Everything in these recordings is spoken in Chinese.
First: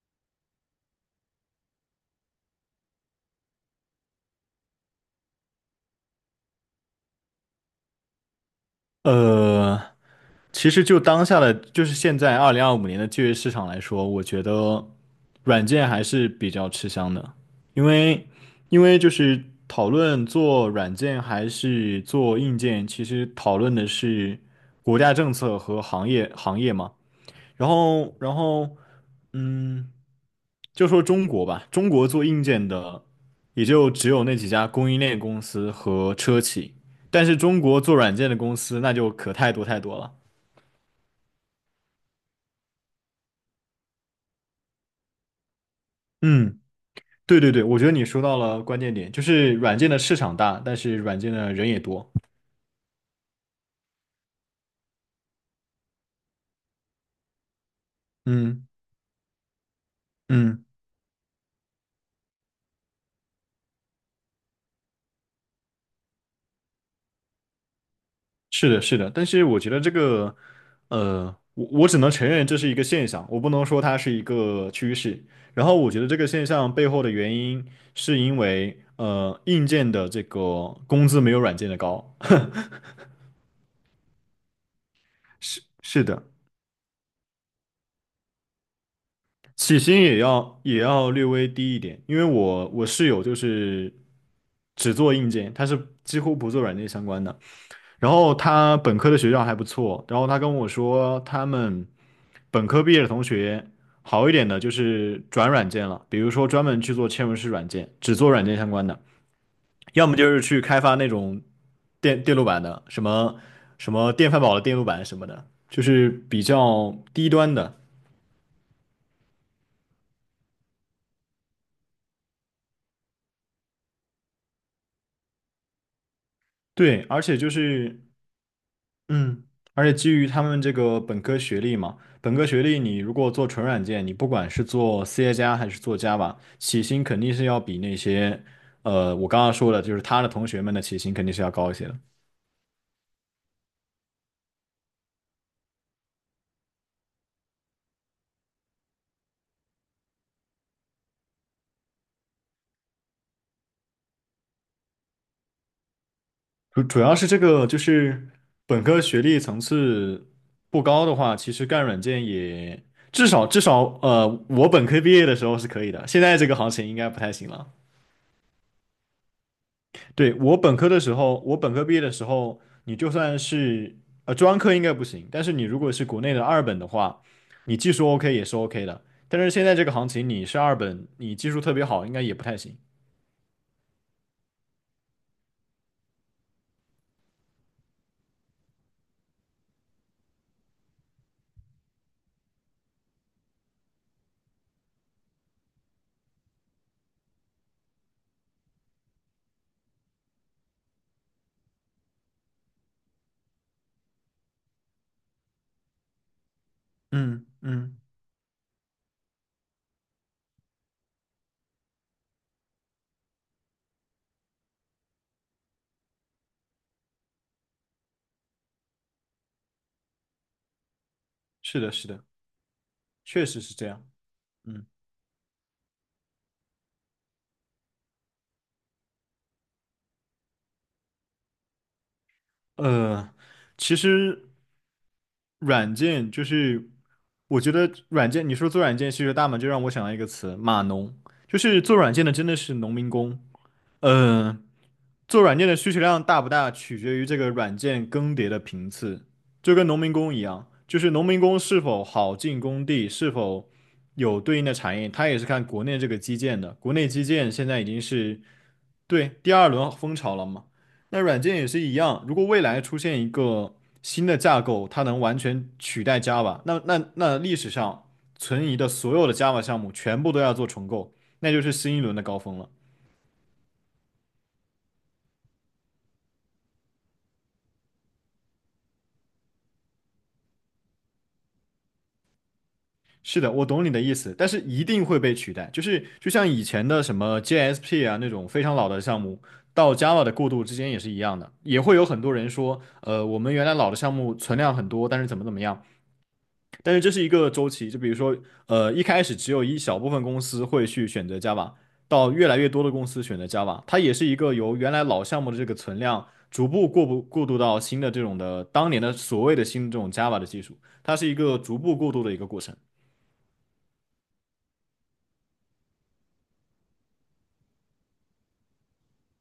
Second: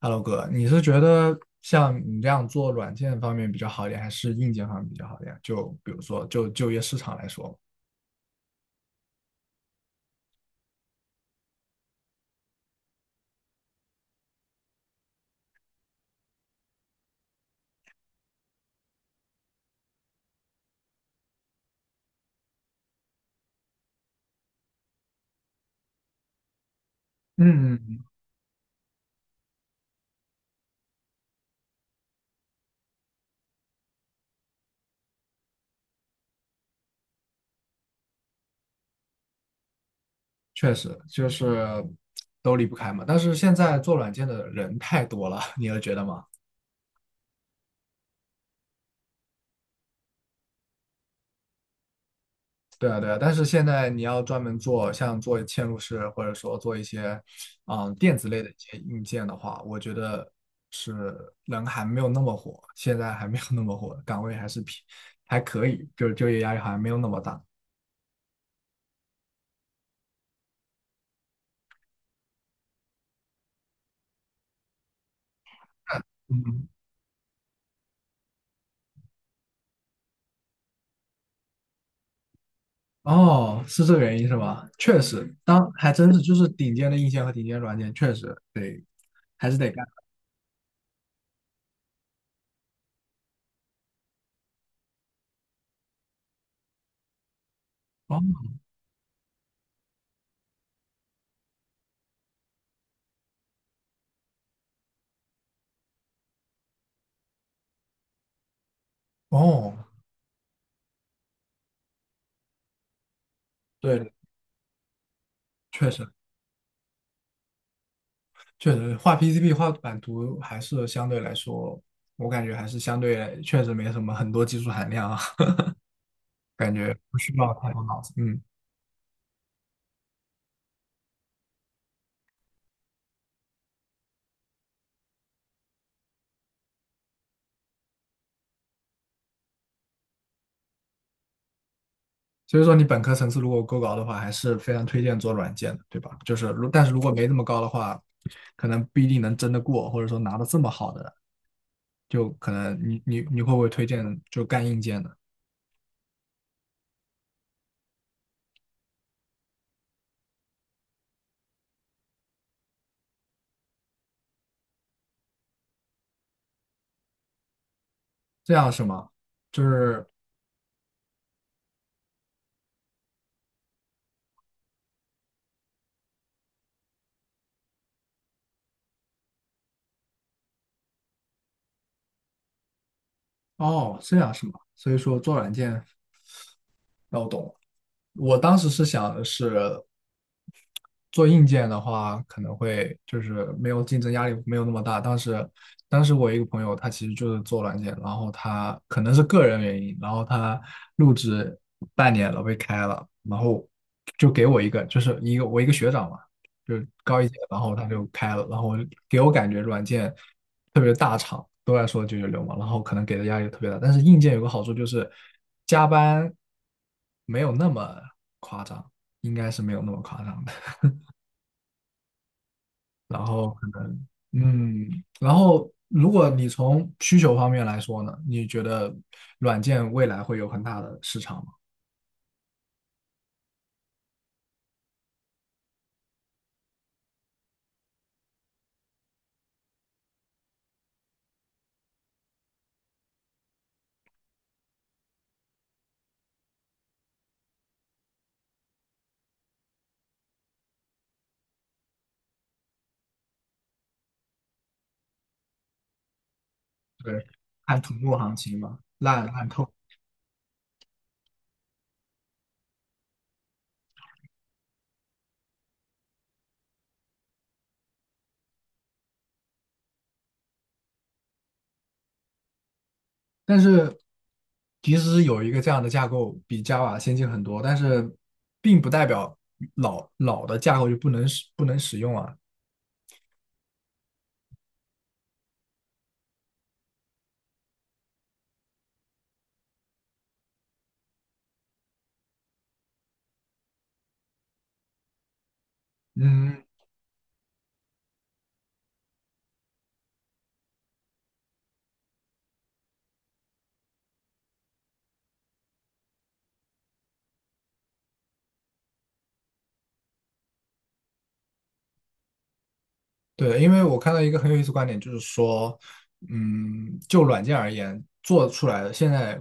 Hello 哥，你是觉得像你这样做软件方面比较好一点，还是硬件方面比较好一点？就比如说，就就业市场来说，呃，其实就当下的，就是现在2025年的就业市场来说，我觉得软件还是比较吃香的，因为因为就是讨论做软件还是做硬件，其实讨论的是国家政策和行业嘛。然嗯，嗯后，然后，嗯，就说中国吧，中国做硬件的也就只有那几家供应链公司和车企，但是中国做软件的公司那就可太多太多了。确实就是都离不开嘛。但是现在做软件的人太多了，你有觉得吗？嗯，对对对，我觉得你说到了关键点，就是软件的市场大，但是软件的人也多。对啊，对啊。但是现在你要专门做像做嵌入式，或者说做一些电子类的一嗯些硬件的话，我觉得嗯。是人还没有那么火，现在还没有那么火，岗位还是偏还可以，就是就业压力好像没有那么大。是的，是的，但是我觉得这个，我只能承认这是一个现象，我不能说它是一个趋势。然后我觉得这个现嗯。象背后的原因是因为，硬件的这个工资没有软件的高。哦，是这个原因是吧？确实，是当还是真是的，就是顶尖的硬件和顶尖软件，确实得还是得起干。薪也要略微低一点，因为我室友就是只做硬件，他是几乎不做软件相关的。然哦后他本科的学校还不错，然后他跟我说，他们本科毕业的同学好一点的就是转软件了，比如说专门去做嵌入式软件，只做软件相关的；哦，要么就是去开发那种电路板的，什么对，电饭煲的电路板什么的，就确实是比较低端的。确实画 PCB 画版图还是相对来说，我感觉还是相对确实没什么很多技术含量啊，感觉对，不而需且就要太多脑是子。嗯，嗯，而且基于他们这个本科学历嘛，本科学历你如果做纯软件，你不管是做 C 加还是做 j 吧，起薪肯定是要比那些，我刚刚说的，就是他的同学们的起薪肯定是要高一些的。所以说你本科层次如果够高的话，还是非常推荐做软件的，对吧？就是但是如果没那么高的话，可能不一定能争得过，或者说拿到这么好的。就可能你会不会推荐就干硬件的？主要是这个就是本科学历层次不高的话，其实干软件也至少我本科毕业的时候是可以的，现在这个行情应该不太行了。这样是吗？就是对，我本科的时候，我本科毕业的时候，你就算是专科应该不行，但是你如果是国内的二本的话，你技术 OK 也是 OK 的。但是现在这个行情，你是二本，你技术特别好，应该也不太行。哦，这样是吗？所以说做软件那我懂了。我当时是想的是，做硬件的话，可能会就是没有竞争压力没有那么大。当时，当时我一个朋友，他其实就是做软件，然后他可能是个人原因，然后他入职半年了被开了，然后就给我一个，就是一个我一个学长嘛，就是高一届，嗯然后他嗯，就开了，然后给我感觉软件。特别大厂都在说996嘛，然后可能给的压力特别大。但是硬件有个好处就是加班没有那么夸张，应该是没有那么夸张的。是的，是的，然确后实可是这样。能嗯，嗯，然后如果你从需求方面来说呢，你觉得软件未来会有很大的市场吗？呃，其实软件就是，我觉得软件，你说做软件需求大嘛，就让我想到一个词，码农，就是做软件的真的是农民工。嗯、做软件的需求量大不大，取决于这个软件更迭的频次，就跟农民工一样，就是农民工是否好进工地，是否有对应的产业，它也是看国内这个基建的。国内对，基建现看在已土经木行是情嘛，烂对烂第透。二轮风潮了嘛，那软件也是一样，如果未来出现一个新的架构，它能完全取代 Java,那历史上存疑的所有的 Java 项目全部都要做重构，那就是新一轮的高峰了。但是即使有一个这样的架构比 Java 先进很多，但是并不代表老的架构就不能使用啊。是的，我懂你的意思，但是一定会被取代。就是就像以前的什么 j s p 啊那种非常老的项目，到 Java 的过渡之间也是一样的，也会有很多人说，我们原来老的项目存量很多，但是怎么样。嗯，但是这是一个周期，就比如说，一开始只有一小部分公司会去选择 Java,到越来越多的公司选择 Java,它也是一个由原来老项目的这个存量逐步过不过渡到新的这种的当年的所谓的新的这种 Java 的技术，它是一个逐步过渡的一个过程。对，因为我看到一个很有意思的观点，就是说，嗯，就软件而言，做出来的现在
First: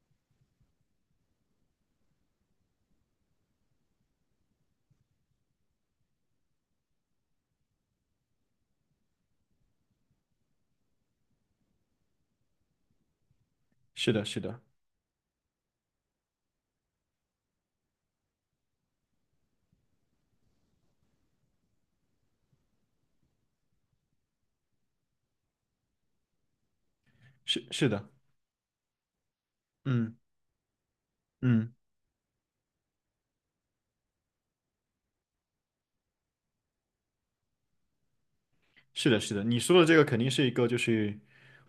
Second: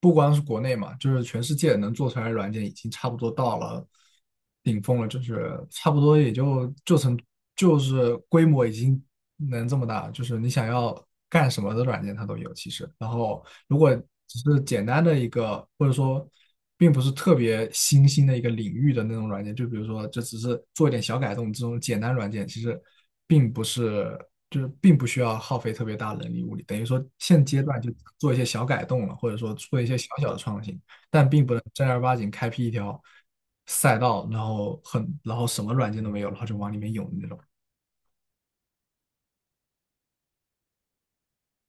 不光是国内嘛，就是全世界能做出来的软件已经差不多到了顶峰了，就是差不多也就成就是规模已经能这么大，就是你想要干什么的软件它都有其实。然后如果是的，只是是的。简单的一个，或者说并不是特别新兴的一个领域的那种软件，就比如说这只是做一点小改动，这种简单软件其实并不是，就是并不需要耗费特别大的人力物力，等于说现阶是段是就的，做一些小改动了，或者说做一些小嗯小的创新，但并不能嗯，正儿八经开辟一条赛道，然后很，然后什么软件都没有，然后就往里面涌的那种。是的，是的，你说的这个肯定是一个，就是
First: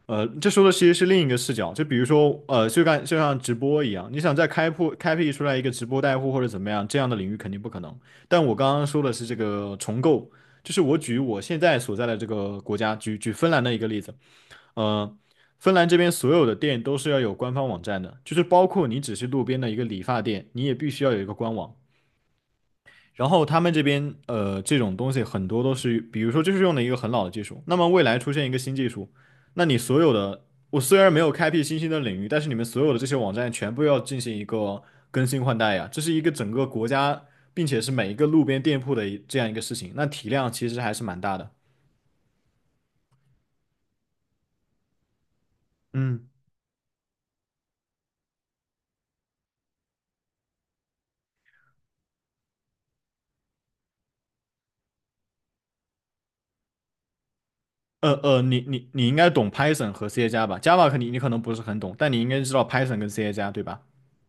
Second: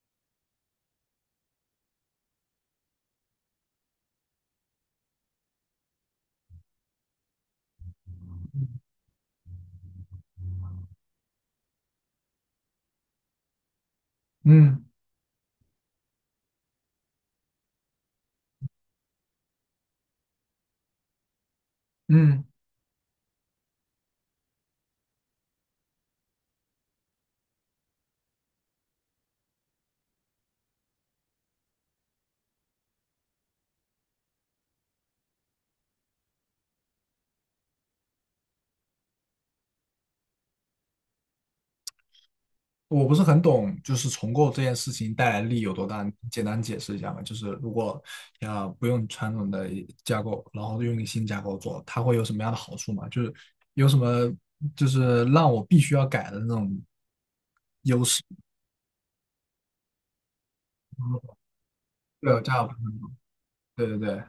这说的其实是另一个视角，就比如说就像直播一样，你想再开辟出来一个直播带货或者怎么样这样的领域肯定不可能。但我刚刚说的是这个重构，就是我举我现在所在的这个国家，举芬兰的一个例子，嗯呃，芬兰这边所有的店都是要有官方网站的，就是包括你只是路边的一个理发店，你也必须要有一个官网。嗯。然后他们这边这种东西很多都是，比如说就是用的一个很老的技术。那么未来出现一个新技术，那你所有的，我虽然没有开辟新兴的领域，但是你们所有的这些网站全部要进行一个更新换代呀，这是一个整个国家，并且是每一个路边店铺的一这样一个事情，那体量其实还是蛮大的。我不是很懂，就是重构这件事情带来利有多大，你嗯，简单解释一下嘛？就是如果要不用传统的架构，然后用一个新架构做，它会有什么样的好处嘛？就是有什么就是让我必须要改的那种你应该懂 Python 和 C 加加吧？Java 可你可能不是很懂，但你应对有该知架道 构？Python 跟 C 加加对吧？对对对，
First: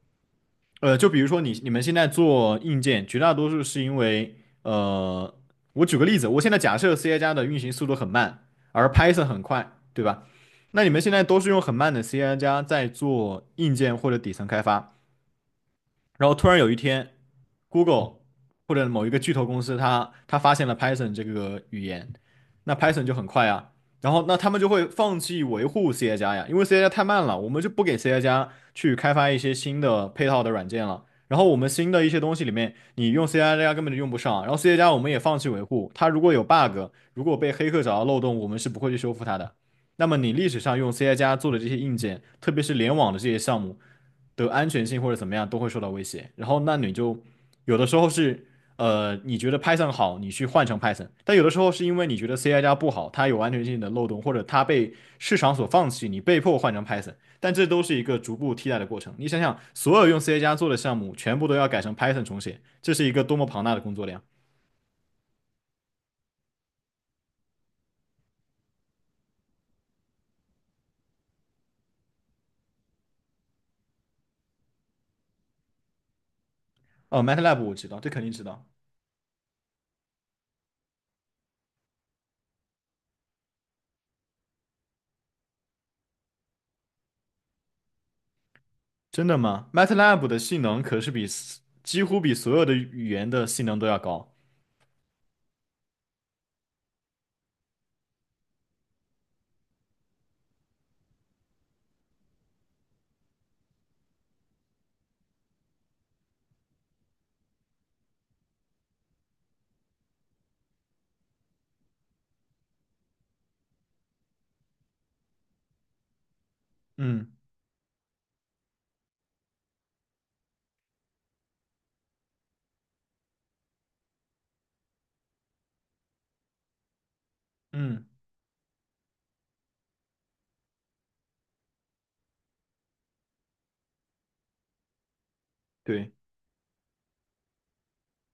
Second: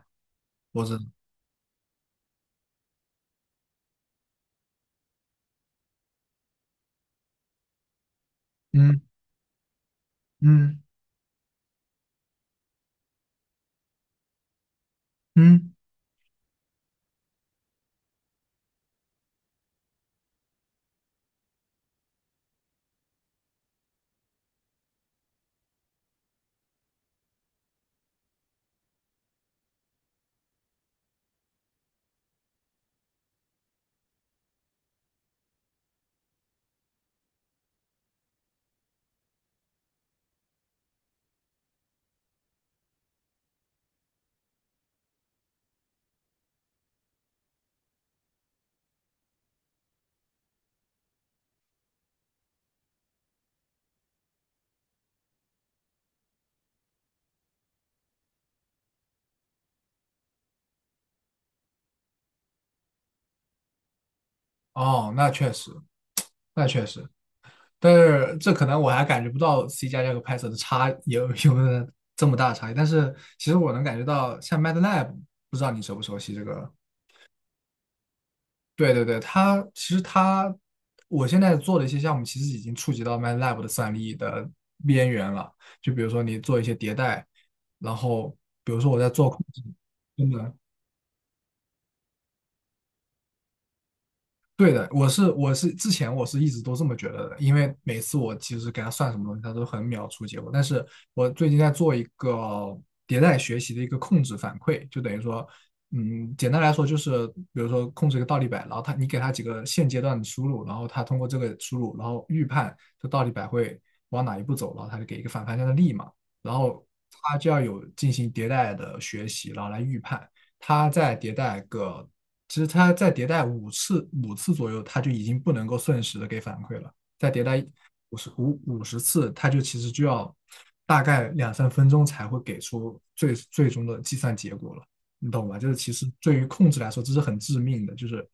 我知道就比如说你们现在做硬件，绝大多数是因为，呃，我举个例子，我现在假设 C 加加的运行速度很慢，而 嗯 Python 很快，对吧？嗯那你们现在都是用很慢的 C 加加在做硬件或者底层开发，嗯，然后突然有一天，Google 或者某一个巨头公司它发现了 Python 这个语言，那 Python 就很快啊。然后那他们就会放弃维护 C 加加呀，因为 C 加加太慢了，我们就不给 C 加加去开发一些新的配套的软件了。然后我们新的一些东西里面，你用 C 加加根本就用不上。然后 C 加加我们也放弃维护，它如果有 bug,如果被黑客找到漏洞，我们是不会去修复它的。那么你历史上用 C 加加做的这些硬件，特别是联网的这些项目，的安全性或者怎么样都会受到威胁。然后那你就有的时候是你觉得 Python 好，你去换成 Python,但有的时候是因为你觉得 C 加加不好，它有安全性的漏洞，或者它被市场所放弃，你被迫换成 Python。但这都是一个逐步替代的过程。你想想，所有用 C 加加做的项目，全部都要改成 Python 重写，这是一个多么庞大的工作量。哦，那确实，那确实，但是这可能我还感觉不到 C 加加和 Python 的差有没有这么大的差异，但是其实我能感觉到，像 MATLAB，不知道你熟不熟悉这个。哦，MATLAB 我知道，这肯定知道。对对对，它其实它，我现在做的一些项目其实已经触及到 MATLAB 的算力的边缘了。就比如说你做一些迭代，然后比如说我在真做的控制，吗？MATLAB 真的的性能可是比几乎比所有的语言的性能都要高。对的，我是之前一直都这么觉得的，因为每次我其实给他算什么东西，他都很秒出结果。但是我最近在做一个迭代学习的一个控制反馈，就等于说，嗯，简单来说就是，比如说控制一个倒立摆，然后你给他几个现阶段的输入，然后他通过这个输入，然后预判这倒立摆会往哪一步走，然后他就给一个反方向的力嘛，然后嗯他就要有进行迭代的学习，然后来预判。它再迭代个，其实它再迭代五次五次左右，它就已经不能够瞬时的给反馈了。再迭代嗯，五十次，它就其实就要大概两三分钟才会给出最终的计算结果了，你懂吧？就是其实对。对于控制来说，这是很致命的，就是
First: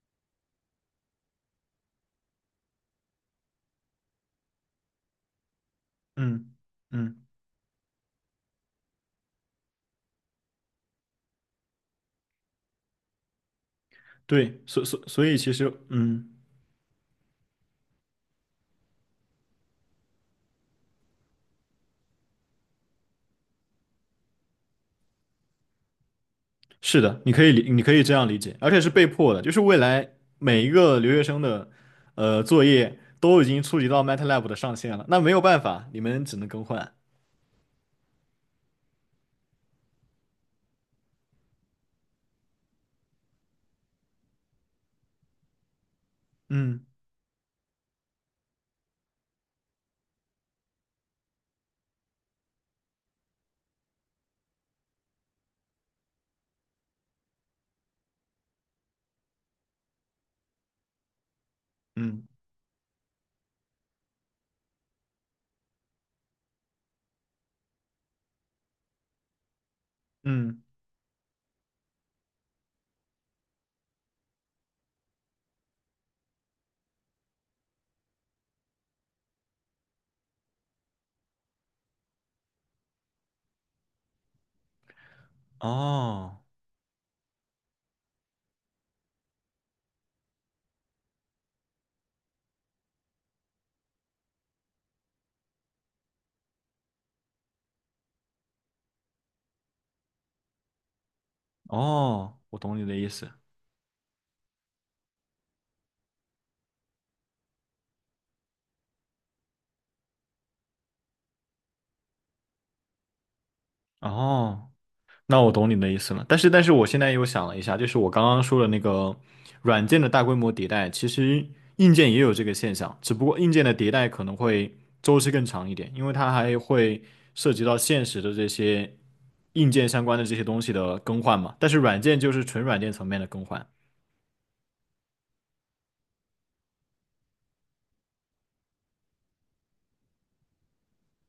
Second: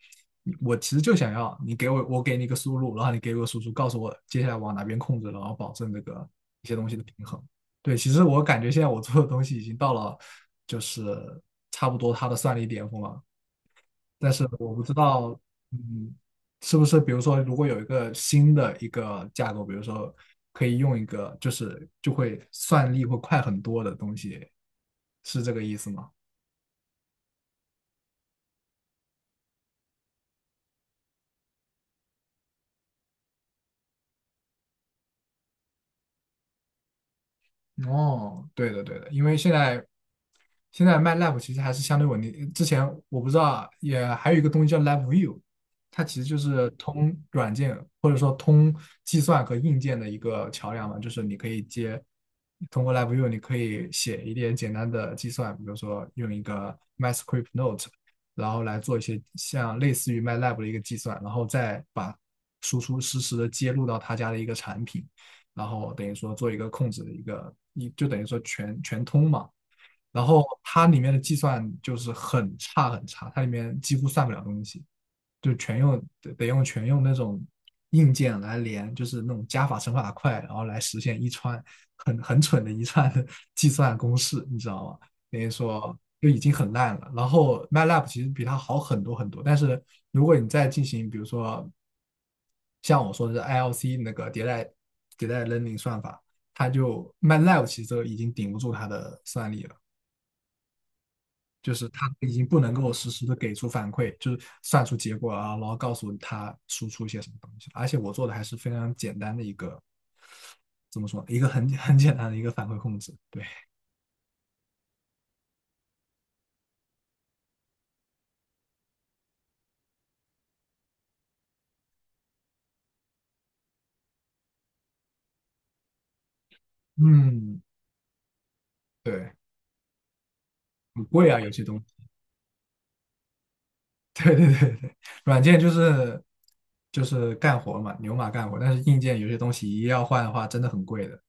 我其实就想要你给我，我给你一个输入，然后你给我输出，告诉我接下来往哪边控制，然后保证这个嗯一些东西的平嗯，衡。对，其实我感觉现在我做的东西已经到了，就是差不多它的算力巅峰了。但是对，我不所知所所以道，其实，嗯，嗯，是不是比如说，如果有一个新的一个架构，比如说可以用一个，就是就会算力会快很多的东西，是这个意思吗？是的，你可以这样理解，而且是被迫的，就是未来每一个留学生的作业都已经触及到 MATLAB 的上限了，那没有办法，你们只能更换。哦，对的对的，因为现在现在卖 l a b 其实还是相对稳定。之前我不知道啊，也还有一个东西叫 l a b View，它其实就是嗯通软件或者说通计算和硬件的一个桥梁嘛，就是你可以接通过 l a b View，你可以写一点简单的计算，比如说用一个 MyScript Note，然后来做一些像类似于 MATLAB 的一个计算，然后再把嗯输出实时的接入到他家的一个产品。然后等于说做一个控制的一个，一就等于说全全通嘛。然后嗯，它里面的计算就是很差很差，它里面几乎算不了东西，就全用用全用那种硬件来连，就是那种加法乘法块，然后来实现一串很蠢的一串的 计算公式，你知道吗？等于说就哦已经很烂了。然后 MATLAB 其实比它好很多很多，但是如果你再进行，比如说像我说的是 ILC 那个迭代 learning 算法，它就 MATLAB 其实都已经顶不住它的算力了。就是他已哦，经我不能懂你够的意实时思。的给出反馈，就是算出结果啊，然后告诉他输出一些什么东西。而且我做的还是非常简单的一个，怎么说，一个很简单的一个反馈控制。对，哦。那我懂你的意思了，但是我现在又想了一下，就是我刚刚说的那个软件的大规模迭代，其实硬件也有这个现象，只不过硬件的迭代可能会周期更长一点，因为它还会涉嗯，及到现实的这些对，硬件相关的这些东西的很更贵啊，换有嘛。些但东是软西。件就是纯软件层面的更换。对对对对，软件就是干活嘛，牛马干活，但是硬件有些东西一要换的话，真的很贵的。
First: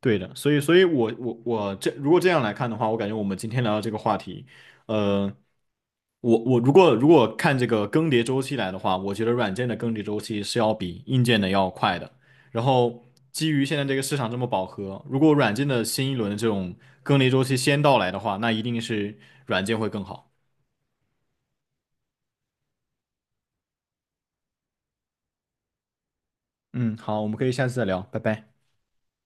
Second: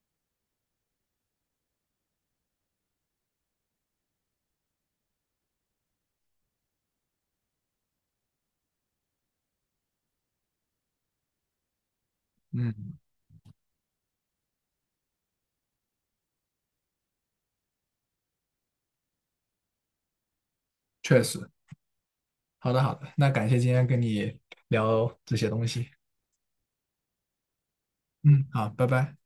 对的，所以我这如果这样来看的话，我感觉我们今天聊的这个话题，呃，我如果看这个更迭周期来的话，我觉得软件的更迭周期是要比硬件的要快的。然嗯，后基于现在这个市场这么饱和，如果软件的新一轮的这种更迭周期先到来的话，那一定是软件会更好。确实。好的好的，那感谢今天跟你聊这些东西。嗯，好，我们可以下次再聊，拜嗯，拜。好，拜拜。